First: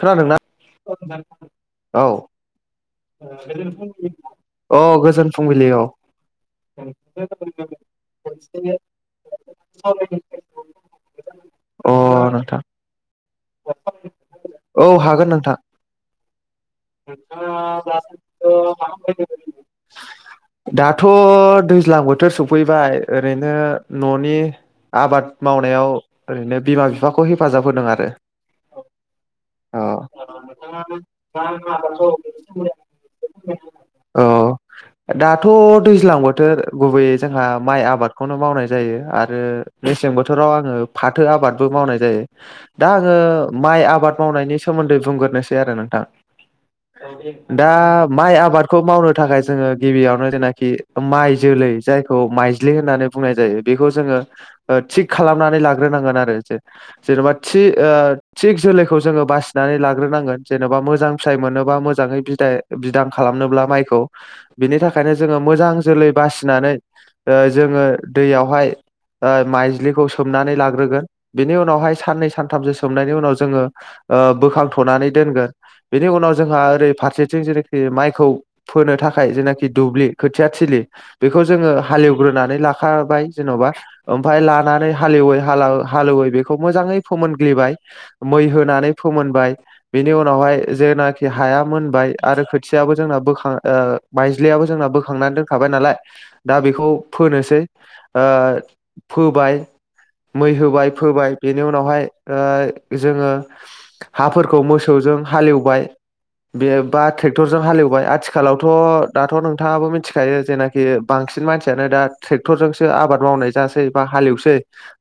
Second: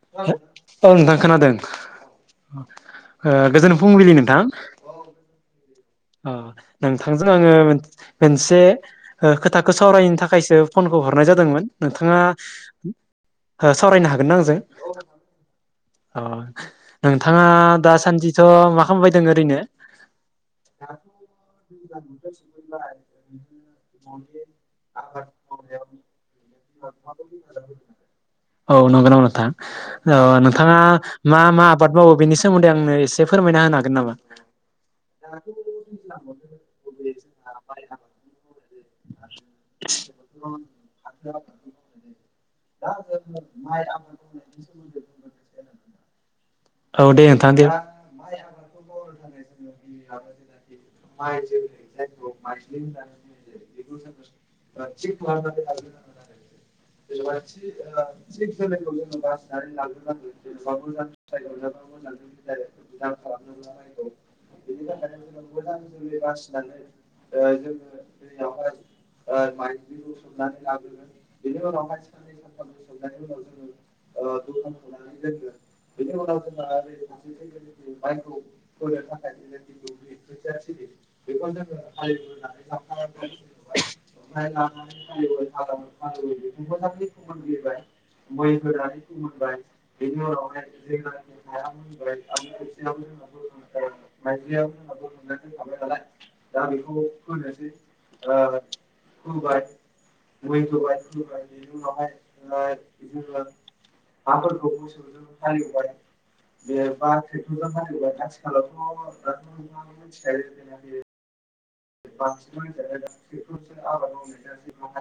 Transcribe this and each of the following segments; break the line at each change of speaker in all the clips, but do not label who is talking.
खोनादोंना?
औ नोंथां खोनादों
औ औ गोजोन फुंबिलि औ गोजोन फुंबिलि औ।
अ नोंथांजों आंङो मोनसे खोथाखौ सावरायनो थाखायसो फनखौ हरनाय जादोंमोन
अ
नोंथांङा
नोंथां
सावरायनो हागोन न नोंजों
औ हागोन नोंथां
अ। नोंथांङा दासान्दिथ' मा खालामबाय दों ओरैनो?
दाथ' दैज्लां बोथोर सफैबाय ओरैनो न'नि आबाद मावनायाव ओरैनो बिमा बिफाखौ हेफाजाब होदों आरो
औ नंगौ नामा नोंथां
अ
नोंथाङा मा मा आबाद मावो बेनि सोमोन्दै आंनो एसे फोरमायना होनो हागोन नामा
औ दाथ' दैज्लां बोथोर गुबैयै जोंहा माइ आबादखौनो मावनाय जायो आरो ओ मेसें बोथोराव आंङो फाथो आबादबो मावनाय जायो दा आंङो माइ आबाद मावनायनि सोमोन्दै बुंग्रोनोसै आरो नोंथां।
औ दे नोंथां
दा माइ आबादखौ मावनो नि थाखाय जोङो गिबियावनो जेनाखि माइ जोलै जायखौ माइज्लि होननानै बुंनाय जायो बेखौ जोङो थिग खालामनानै लाग्रोनांगोन आरो जे जेन'बा थि ओ थिग जोलैखौ जोङो बासिनानै लाग्रोनांगोन जेन'बा मोजां फिथाइ मोनोबा मोजांङै बिदाय बिदां खालामनोब्ला माइखौ बिनि थाखायनो जोङो मोजां जोलै बासिनानै ओ जोङो दैयावहाय ओ माइज्लिखौ सोमनानै लाग्रोगोन बिनि उनावहाय साननै सानथामसो सोमनायनि उनाव जोङो ओ बोखांथ'नानै दोनगोन बेनि उनाव जोंहा ओरै फारसेथिं जेनेखि माइखौ फोनो थाखाय बे दुब्लि खोथिया थिलि बेखौ जोंङो हालेवग्रोनानै लाखाबाय जेन'बा ओमफ्राय लानानै हालेवै हालेवै बेखौ मोजांङै फोमोनग्लिबाय मै होनानै फोमोनबाय बेनि उनावहाय जेनाखि हाया मोनबाय आरो खोथियाबो जोंना बोखां [unintelligible] जोंना बोखांनानै दोनखाबाय नालाय दा बेखौ फोनोसै ओ फोबाय मै होबाय फोबाय बेनि उनावहाय ओ जोङो हाफोरखौ मोसौजों हालेवबाय बे बा ट्रेक्टरजों हालेवबाय आथिखालावथ'। नोंथांङाबो मिथिखायो जेनाखि बांसिन मानसि दा ट्रेक्टर जोंसो आबाद मावनाय जासै बा हालेवसै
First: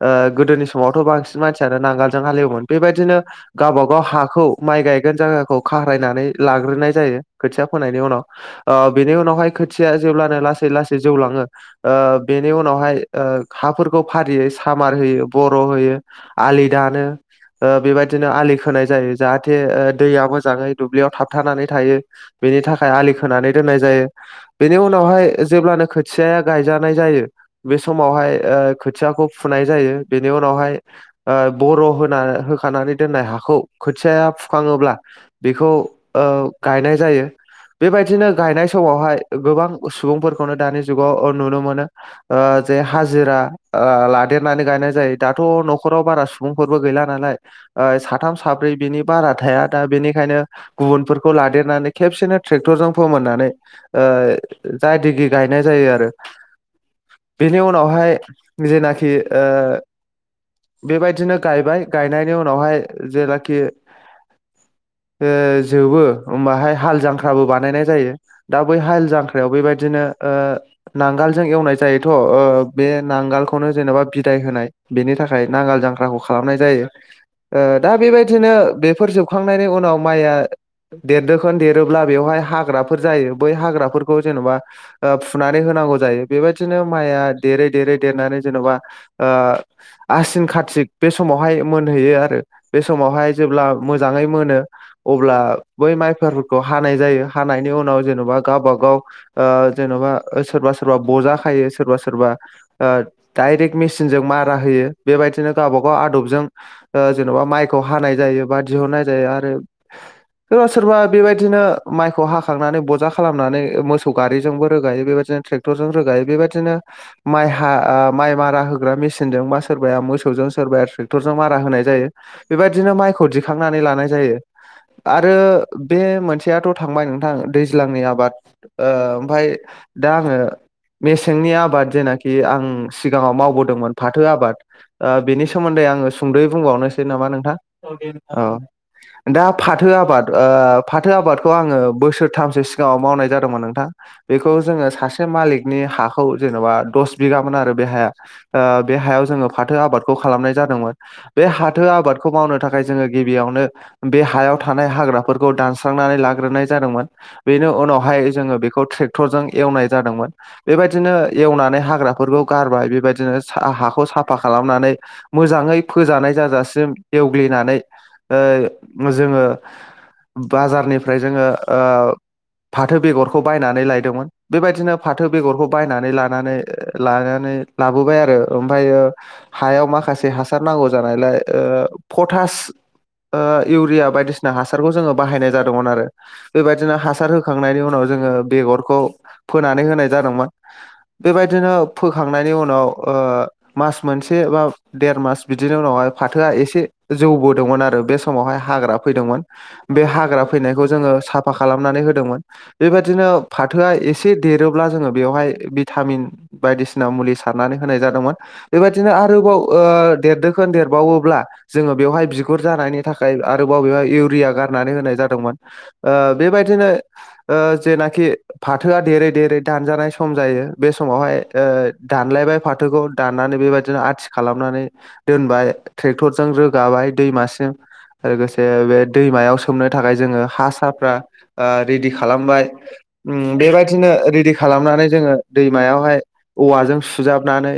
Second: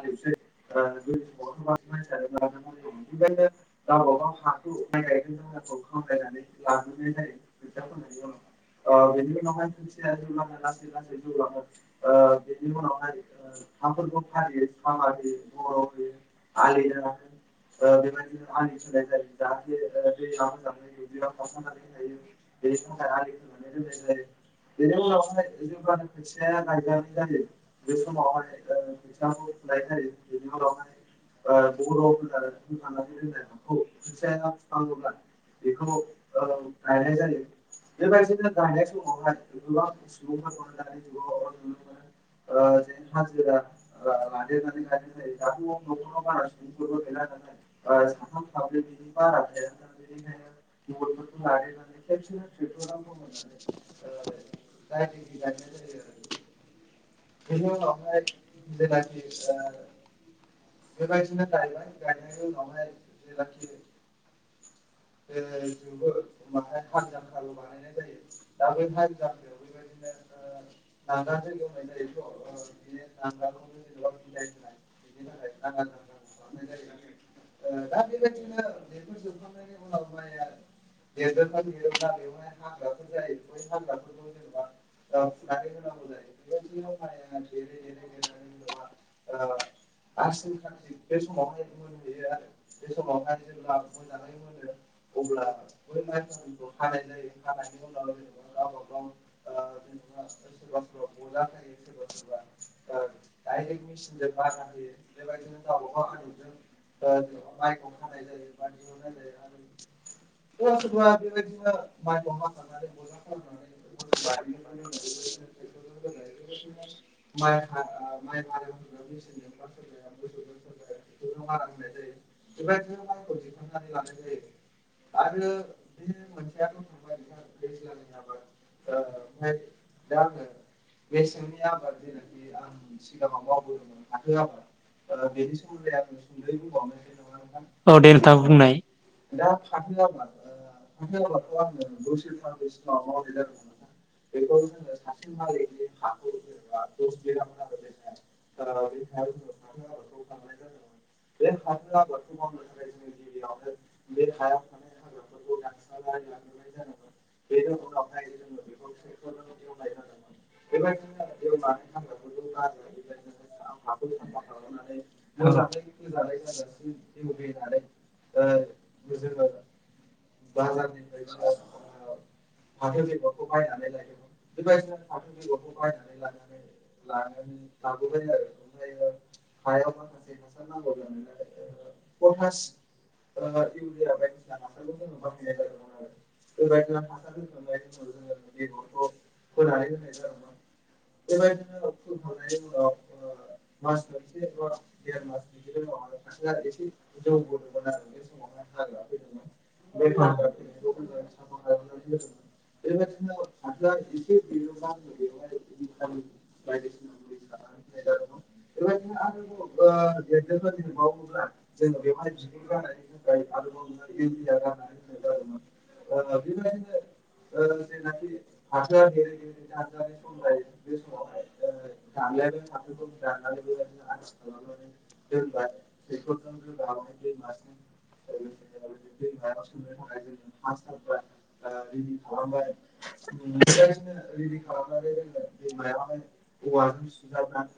ओ गोदोनि समावथ' बांसिन मानसियानो नांगालजों हालएवोमोन बे बायदिनो गावबा गाव हाखौ माइ गाय जायगा खौ खारायनानै लाग्रोनाय जायो खोथिया फोनायनि उनाव ओ बेनि उनावहाय खोथिया जेब्लानो लासै लासै जौलांङो बेनि उनावहाय ओ हाफोरखौ फारियै सामार होयो बर' होयो आलि दानो ओ बे बायदिनो आलि खोनाय जायो जाहाथे ओ मोजांयै दुब्लियाव थाबनानै थायो बिनि थाखाय आलि खोनानै दोन्नाय जायो बेनि उनावहाय जेब्लानो खोथिया [unintelligible] गायजानाय जायो बे समावहाय ओ खोथियाखौ फुनाय जायो बेनि उनावहाय बर' होना होखानानै दोननाय हाखौ खोथियाया फुखाङोब्ला, बेखौ गायनाय ओ जायो बेबायदिनो गायनाय समावहाय गोबां सुबुंफोरखौनो दानि जुगाव अ अ नुनो मोनो जे हाजिरा लादेरनानै गायनाय जायो दाथ' न'खराव बारा सुबुंफोरबो गैला नालाय ओ साथाम साब्रै बिनि बारा थाया बेनिखायनो गुबुनफोरखौ लादेरनानै खेबसेनो ट्रेक्टरजों फोमोननानै ओ जाय दिगि गायनाय जायो आरो। बेनि उनावहाय जेनाखि ओ बेबायदिनो गायबाय गायनायनि उनावहाय जेनाखि ओ जोबो होमबाहाय हाल जांख्राबो बानायनाय जायो दा बै हाल जांख्रायाव बेबायदिनो ओ नांगालजों एवनाय जायोथ' ओ बे नांगोलखौनो जेनेबा बिदाय होनाय बेनि थाखाय नांगाल जांख्राखौ खालामनाय जायो ओ दा बेबायदिनो बेफोर जोब माइआ देरनोखौ देरोब्ला बेवहाय हाग्राफोर जायो बै हाग्राफोरखौ जेन'बा ओ फुनानै होनांगौ जायो बेबायदिनो माइआ देरै देरै देरनानै जेनेबा ओ आसिन कतिक बे समावहाय मोनहैयो आरो बे समावहाय जेब्ला जाङै मोनो अब्ला बै माइफोरखौ हानाय जायो हानायनि उनाव जेन'बा गावबाागाव ओ जेन'बा सोरबा सोरबा बजा खायो सोरबा सोरबा डायरेक्ट मेसिनजों मारा होयो बेबायदिनो गावबा गाव आदबजों जेन'बा माइखौ हानाय जायो बा। ना जायो आरो [unintelligible] सोरबा सोरबा बेबायदिनो माइखौ हाखांनानै बजा खालामनानै मोसौ गारिजोंबो रोगायो बेबायदिनो ट्रेक्टरजों रोगायो बेबायदिनो माइ हा माइ मारा होग्रा मेसिनजों बा सोरबाया मोसौजों सोरबाया ट्रेक्टरजों मारा होनाय जायो बेबायदिनो माइखौ दि थिखांनानै लानाय जायो। आरो बे मोनसेयाथ' थांबाय नोंथां दैज्लांनि आबाद ओ ओमफाय दा आङो मेसेंनि आबाद जेनाखि आं सिगाङाव मावबोदोंमोन फाथो आबाद ओ बेनि सोमोन्दै आङो सुंद'यै बुंबावनोसै नामा नोंथां औ दे। औ। दा फाथो आबाद ओ फाथो आबादखौ आङो बोसोरथामसो सिगाङाव मावनाय जादोंमोन नोंथां बेखौ जोङो सासे मालिकनि हाखौ जेन'बा दस बिगामोन आरो बे हाया ओ बे हायाव जोङो फाथो आबादखौ खालामनाय जादोंमोन बे फाथो आबादखौ मावनो थाखाय जोङो गिबियावनो। बे हायाव थानाय हाग्राफोरखौ दानस्रांनानै लाग्रोनाय जादोंमोन बेनि उनावहाय जोङो बेखौ ट्रेक्टरजों एवनाय जादोंमोन बेबायदिनो एवनानै हाग्राफोरखौ गारबाय बेबायदिनो हाखौ साफा खालामनानै मोजाङै फोजानाय जाजासिम एवग्लिनानै। ओ। जोङो बाजारनिफ्राय जोङो ओ फाथो बेगरखौ बायनानै लायदोंमोन बेबायदिनो फाथो बेगरखौ बायनानै लानानै लानानै लाबोबाय आरो ओमफायो हायाव माखासे हासार नांगौ जानायलाय ओ पटास ओ इउरिया बायदिसिना हासारखौ जोङो बाहायनाय जादोंमोन आरो बेबायदिनो हासार होखांनायनि उनाव जोङो बेगरखौ फोनानै होनाय जादोंमोन बेबायदिनो फोखांनायनि उनाव ओ मास मोनसे बा देर मास बिदिनि उनावहाय फाथोआ एसे जौ आरो बे समावहाय। फैदोंमोन बे हाग्रा फैनायखौ जोङो साफा खालामनानै होदोंमोन बेबादिनो फाथोआ एसे देरोब्ला जोङो बेवहाय भिटामिन बायदिसिना मुलै सारनानै होनाय जादोंमोन बेबादिनो आरोबाव ओ देरदोखोन देरबावोब्ला जोङो बेवहाय गुर जानायनि थाखाय। आरोबाव बेवहाय इउरिया गारनानै होनाय जादोंमोन ओ बेबायदिनो ओ जेनाखि फाथोआ देरै देरै दानजानाय सम जायो बे समावहाय ओ दानलायबाय फाथोखौ दाननानै बेबायदिनो आथि खालामनानै दोनबाय ट्रेक्टरजों रोगाबाय। दैमासिम। लोगोसे बे दैमायाव सोमनो थाखाय जोङो हा साफ्रा ओ रेडि खालामबाय उम बेबायदिनो रेडि खालामनानै जोङो दैमायावहाय औवाजों सुजाबनानै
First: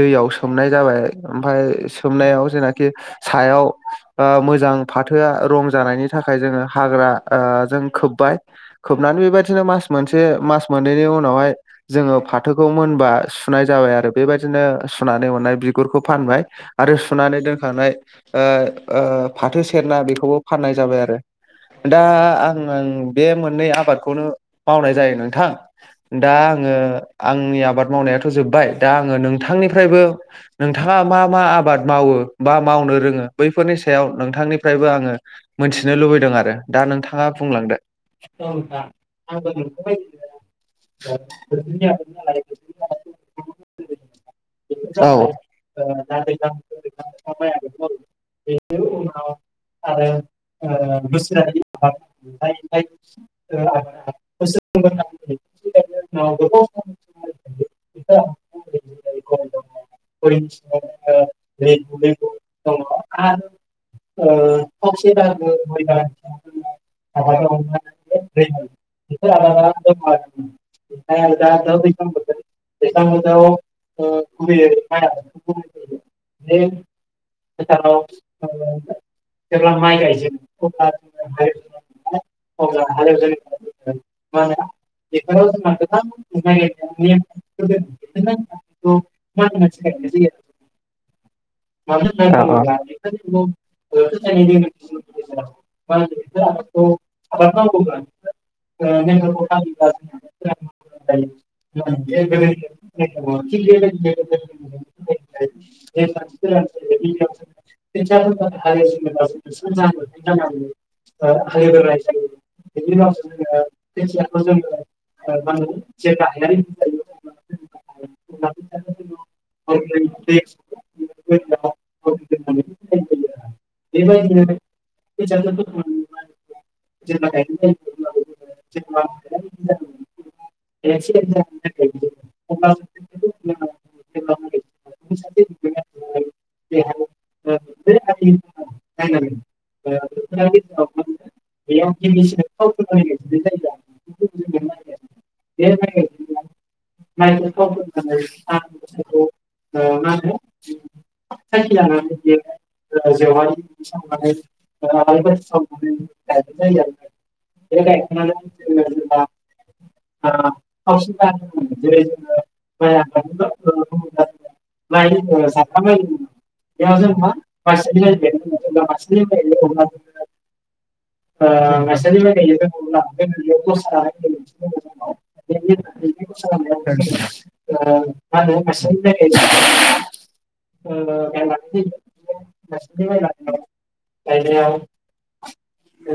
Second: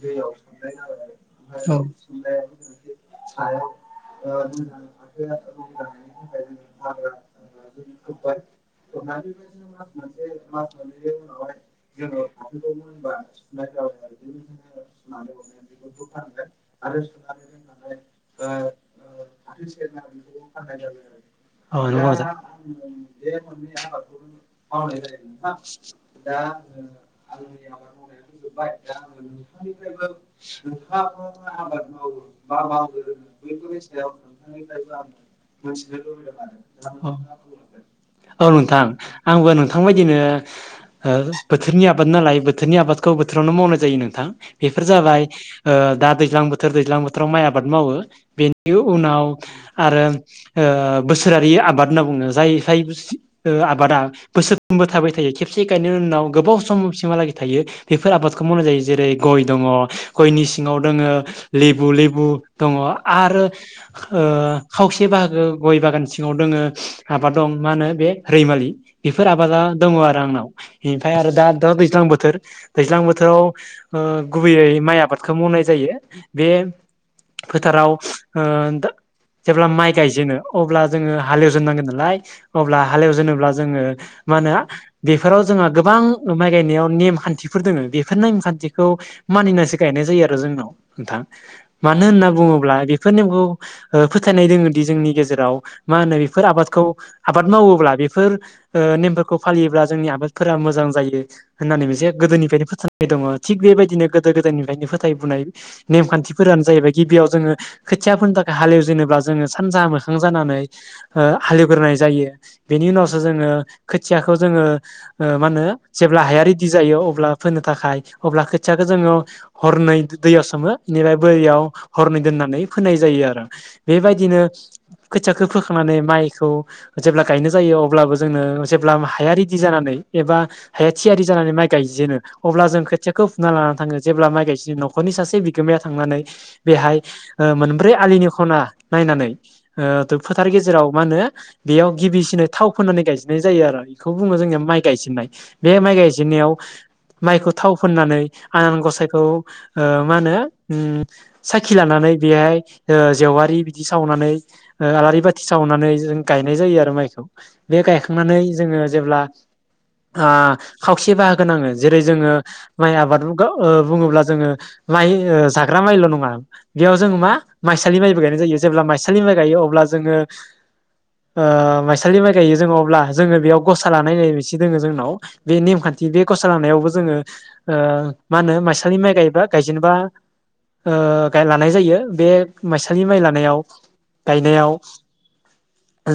दैयाव सोमनाय जाबाय ओमफाय सोमनायाव जेनाखि सायाव ओ मोजां। फाथोआ रं जानायनि थाखाय जोङो हाग्रा ओ जों खोबबाय खोबनानै बेबायदिनो मास मोनसे मास मोननैनि उनावहाय जोङो फाथोखौ मोनबा सुनाय जाबाय आरो बेबायदिनो सुनानै हनाय बिगुरखौ फानबाय आरो सुनानै दोनखानाय ओ ओ सेरना बेखौबो फाननाय जाबाय आरो दा आं बे मोननै आबादखौनो मावनाय जायो नोंथां दा आङो आंनि आबाद मावनायाथ' जोब्बाय दा आङो नोंथांनिफ्रायबो नोंथाङा मा मा आबाद मावो बा मावनो रोङो बैफोरनि सायाव
औ
नोंथां। आरो दा नोंथाङा
नोंथां आंबो नोंथां बायदिनो ओ बोथोरनि आबाद नालाय बोथोरनि आबादखौ बोथोरावनो मावनाय जायो नोंथां बेफोर
बुंलांदो
जाबाय ओ दा दैज्लां बोथोर दैज्लां बोथोराव माइ आबाद मावो [unintelligible] उनाव। आरो ओ बोसोरारि आबाद होनना बुङो जाय जाय ओ आबादा बोसोरफ्रोमबो थाबाय थायो खेबसे गायनायनि उनाव गोबाव समसिमहालागै थायो बेफोर आबादखौ मावनाय जायो जेरै गय दङ गयनि सिङाव दङो लेबु लेबु दङ। आरो। ओ खावसे बाहागो गय बागान सिङाव दोङो माबा दं मा होनो बे रैमालि बेफोर आबादा दङ आरो आंनाव इनिफ्राय आरो दा थ दैज्लां बोथोर दैज्लां बोथोराव ओ गुबैयै माइ आबादखौ मावनाय जायो बे फोथाराव ओ दा
[unintelligible]
जेब्ला माइ गायजेनो अब्ला जोङो हालेवजोननांगोन नालाय अब्ला हालेवजेनोब्ला जोङो मा होनो बेफोराव जोंहा गोबां माइ गायनायाव नेमखान्थिफोर दोङो बेफोर नेमखान्थिखौ मानिनानैसो गायनाय जायो आरो जोंनाव नोंथां। मानो होनना बुङोब्ला बेफोर नेमखौ ओ फोथायनाय दोङोदि जोंनि गेजेराव मा होनो बेफोर आबादखौ आबाद मावोब्ला बेफोर ओ नेमफोरखौ फालियोब्ला जोंनि आबादफोरा मोजां जायो होननानै मोनसे गोदोनिफायनो फोथायनाय दङ थिग बेबायदिनो गोदो गोदायनिफ्रायनो फोथायबोनाय नेमखान्थिफो जाहैबाय गिबियाव जोङो खोथिया फोनो थाख हालेव जेनोब्ला जोङो सानजाहा मोखां जानानै ओ हालेवग्रोनाय जायो बेनि उनावसो जोङो खोथियाखौ जोङो ओ मा होनो जेब्ला हाया रेदि जायो अब्ला फोनो थाखाय अब्ला खोथियाखौ जोङो हरनै दैयाव सोमो एनि हरनै दोननानै फोनाय जायो आरो। बेबायदिनो खोथियाखौ फोखांनानै माइखौ जेब्ला गायनो जायो अब्लाबो जोंनो जेब्ला हाया रेदि जानानै एबा हाया थियारि जानानै माइ गायजेनो अब्ला जों खोथियाखौ फुना लाना थाङो जेब्ला माइ गायसि न'खरनि सासे बिगोमाया था थांनानै बेहाय ओ मोनब्रै आलिनि ना नायनानै ओ थो फोथार गेजेराव मा होनो बेयाव गिबिसिनै थाव फोननानै गायजेननाय जायो आरो इखौ बुङो जोंनिया माइ गायजेननाय बे माइ गायजेनायाव माइखौ थाव फोननानै आनान ग'साइखौ ओ मा होनो उम साखि लानानै बेहाय ओ जेवारि बिदि सावनानै ओ आलारि बाथि सावनानै जों गायनाय जायो आरो माइखौ बे गायखांनानै जोङो जेब्ला ओ खावसे बाहागोनाङो जेरै जोङो माइ आबाद [unintelligible] ओ बुङोब्ला जोङो माइ ओ ग्रा माइल' नङा बेयाव जों मा माइसालि माइबो गायनाय जायो जेब्ला माइसालि माइ गायो अब्ला जोङो ओ माइसालि माइ गायो जोङो अब्ला जोङो बेयाव ग'सा लानाय बिसे दोङो जोंनाव बे नेमखान्थि बे ग'सा लानायावबो जोङो ओ मा होनो माइसालि माइ गायोबा गायजेनबा ओ गाय लानाय जायो बे माइसालि माइ लानायाव गायनायाव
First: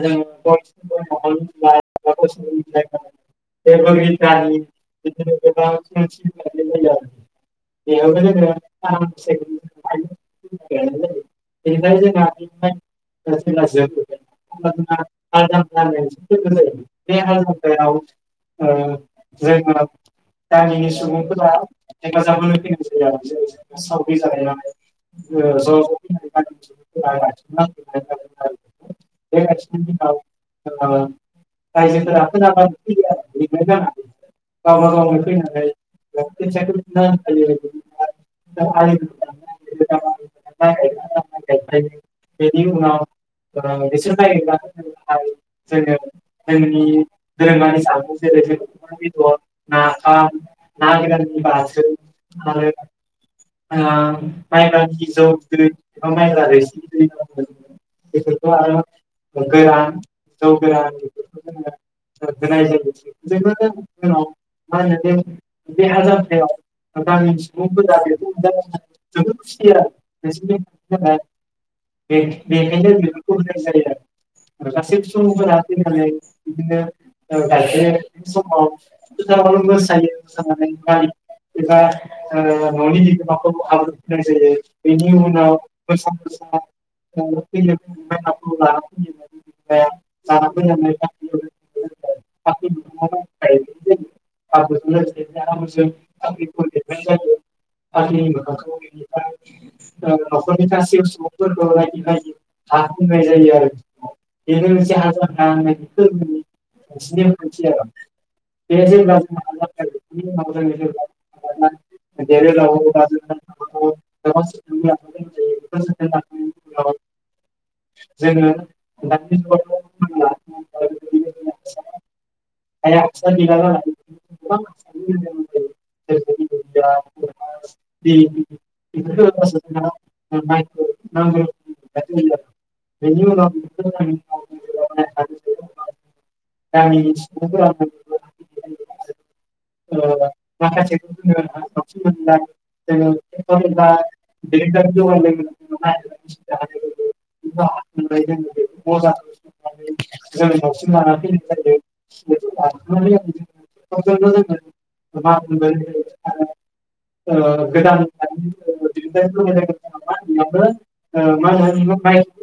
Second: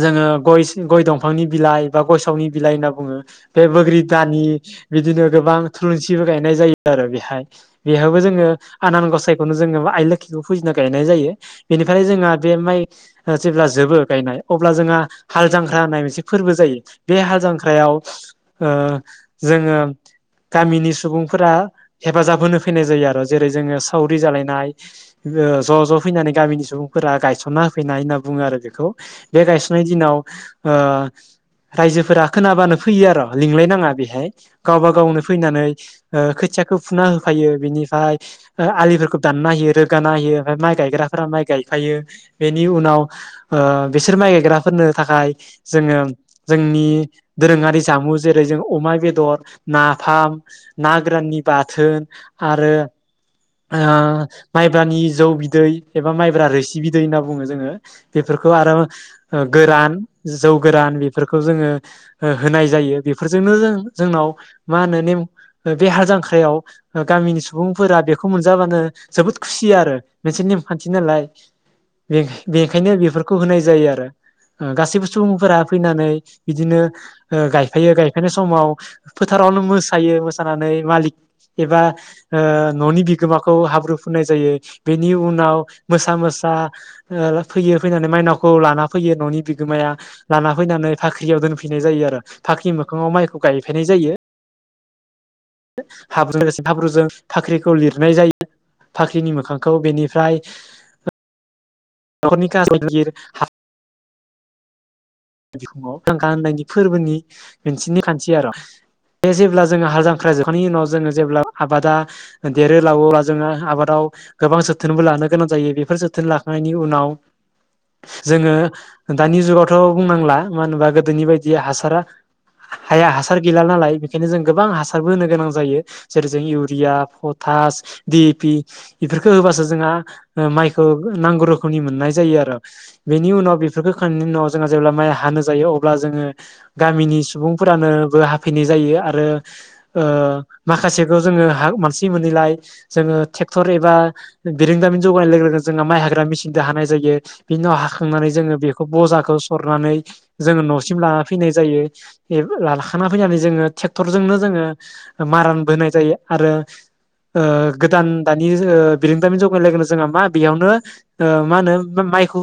जोङो गयस गय दंफांनि बिलाइ बा गयसावनि बिलाइ होनना बुङो बे बोग्रि दानि बिदिनो गोबां थुलुन्सिबो गायनाय जायो आरो बेहाय बेहाबो जोङो आनान ग खौनो जोङो बा आइ लोखिखौ फुजिना गायनाय जायो। बेनिफाय जोंहा बे माइ ओ जेब्ला जोबो गायनाय अब्ला जोंहा हाल जांख्रा होननाय मोनसे फोर्बो जायो बे हाल जांख्रायाव ओ जोङो गामिनि सुबुंफोरा हेफाजाब होनो फैनाय जायो आर' जेरै जोङो साव रि जालायनाय ओ ज' ज' फैनानै गामिनि सुबुंफोरा गायसनना होफैनाय होनना बुङो आरो बेखौ बे गायसननाय दिनाव ओ रायजोफोरा खोनाबानो फैयो आर' लिंलायनाङा बेहाय गावबा गावनो फैनानै ओ खोथियाखौ फुना होफायो बिनिफाय आलिफोरखो दानना होयो रोगाना होयो ओमफाय माइ गायग्राफोरा माइ गायफायो बेनि उनाव ओ बिसोर माइ गायग्राफोरनो थाखाय जोङो जोंनि दोरोङारि जामु जेरै जों अमा बेदर नाफाम ना गोराननि बाथोन आरो आ माइब्रानि जौ बि दै एबा माइब्रा रोसिबिदै होनना बुङो जोङो बेफोरखौ आर' ओ गोरान जौ गोरान बेफोरखौ जोङो ओ होनाय जायो बेफोरजोंनो जों जोंनाव मा होनो नेम बे हाल जांख्रायाव गामिनि सुबुंफोरा बेख खौ मोनजाबानो जोबोद खुसि आरो। मोनसे नेमखान्थि नालाय बेख-बेखायनो बिफोरखौ होनाय जायो आरो हो गासैबो सुबुंफोरा फैनानै बिदिनो ओ गायफायो गायफायनाय समाव फोथारावनो मोसायो मोसानानै मालिक एबा ओ
ननि बिगुमाखौ हाब्रु फोननाय जायो ।
बेनि उनाव मोसा मोसा फैयो फैनानै माइनावखौ लाना फैयो ननि बिगोमाया लाना फैनानै भाख्रियाव दोनफैनाय जायो आरो भाख्रि मोखाङाव माइखौ गायफैनाय जायो।
[unintelligible]
हाब्रजों लोगोसे हाब्रुजों भाख्रिखो बेनिफ्राय
[unintelligible]
न'खरनि गाहाय
[unintelligible]
बिखुङाव फांखा होननायनि फोरबोनि मोनसेनि खान्थि आरो बे जेब्ला जोङो हाल जांख्रा जोबखांनायनि उनाव जोङो जेब्ला आबादा देरोलाबोब्ला जोङो आबादाव गोबां जोथोनबो लानो गोनां जायो बेफोर जोथोन लाखांनायनि उनाव जोङो दानि जुगावथ बुंनांला मानो होनोबा गोदोनि बायदि हासारा हाया हासार गैला नालाय बेनिखायनो जों गोबां हासारबो होनो गोनां जायो जेरै जों इउरिया थास डि ए पि बेफोरखौ होबासो जोंहा माइखौ नांगौ रोखोमनि मोननाय जायो आरो। बेनि उनाव बेफोरखौ खांनायनि उनाव जेब्ला माइ हानो जायो अब्ला जोङो गामिनि सुबुंफोरानोबो हाफैनाय जायो आरो ओ माखासेखौ जोङो मोनैलाय जोङो ट्रेक्टर एबा बिरोंदामिन जौगानाय लोगो लोगो जों माइ हाग्रा मेसिनजों हानाय जायो बिनि उनाव हाखांनानै जोङो बेखौ बजाखौ हरनानै जोङो नसिम लाना फैनाय जायो लाखा फैनानै जोङो ट्रेक्टरजोंनो जोङो मारान बोनाय जायो आरो गोदान दानि बिरोंदामिनि जौगानाय लोगो लोगोनो जोंहा मा बेयावनो मा होनो माइखौ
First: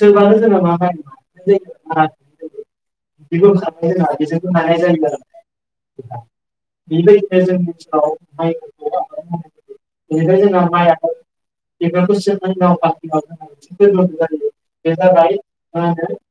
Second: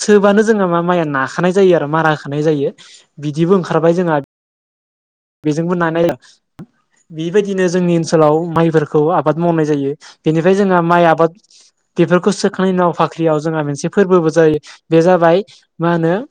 सोबानो जोंहा मा माइया ना खानाय जायो आरो मारा होखानाय जायो बिदिबो ओंखारबाय जोंहा बेजोंबो नानाय बेबायदिनो जोंनि ओनसोलाव माइफोरखौ आबाद मावनाय जायो बेनिफ्राय जोंहा माइ आबाद बेफोरखौ सोखांनायनि उनाव भाख्रियाव जोंहा मोनसे फोरबोबो जायो बे जाबाय मा होनो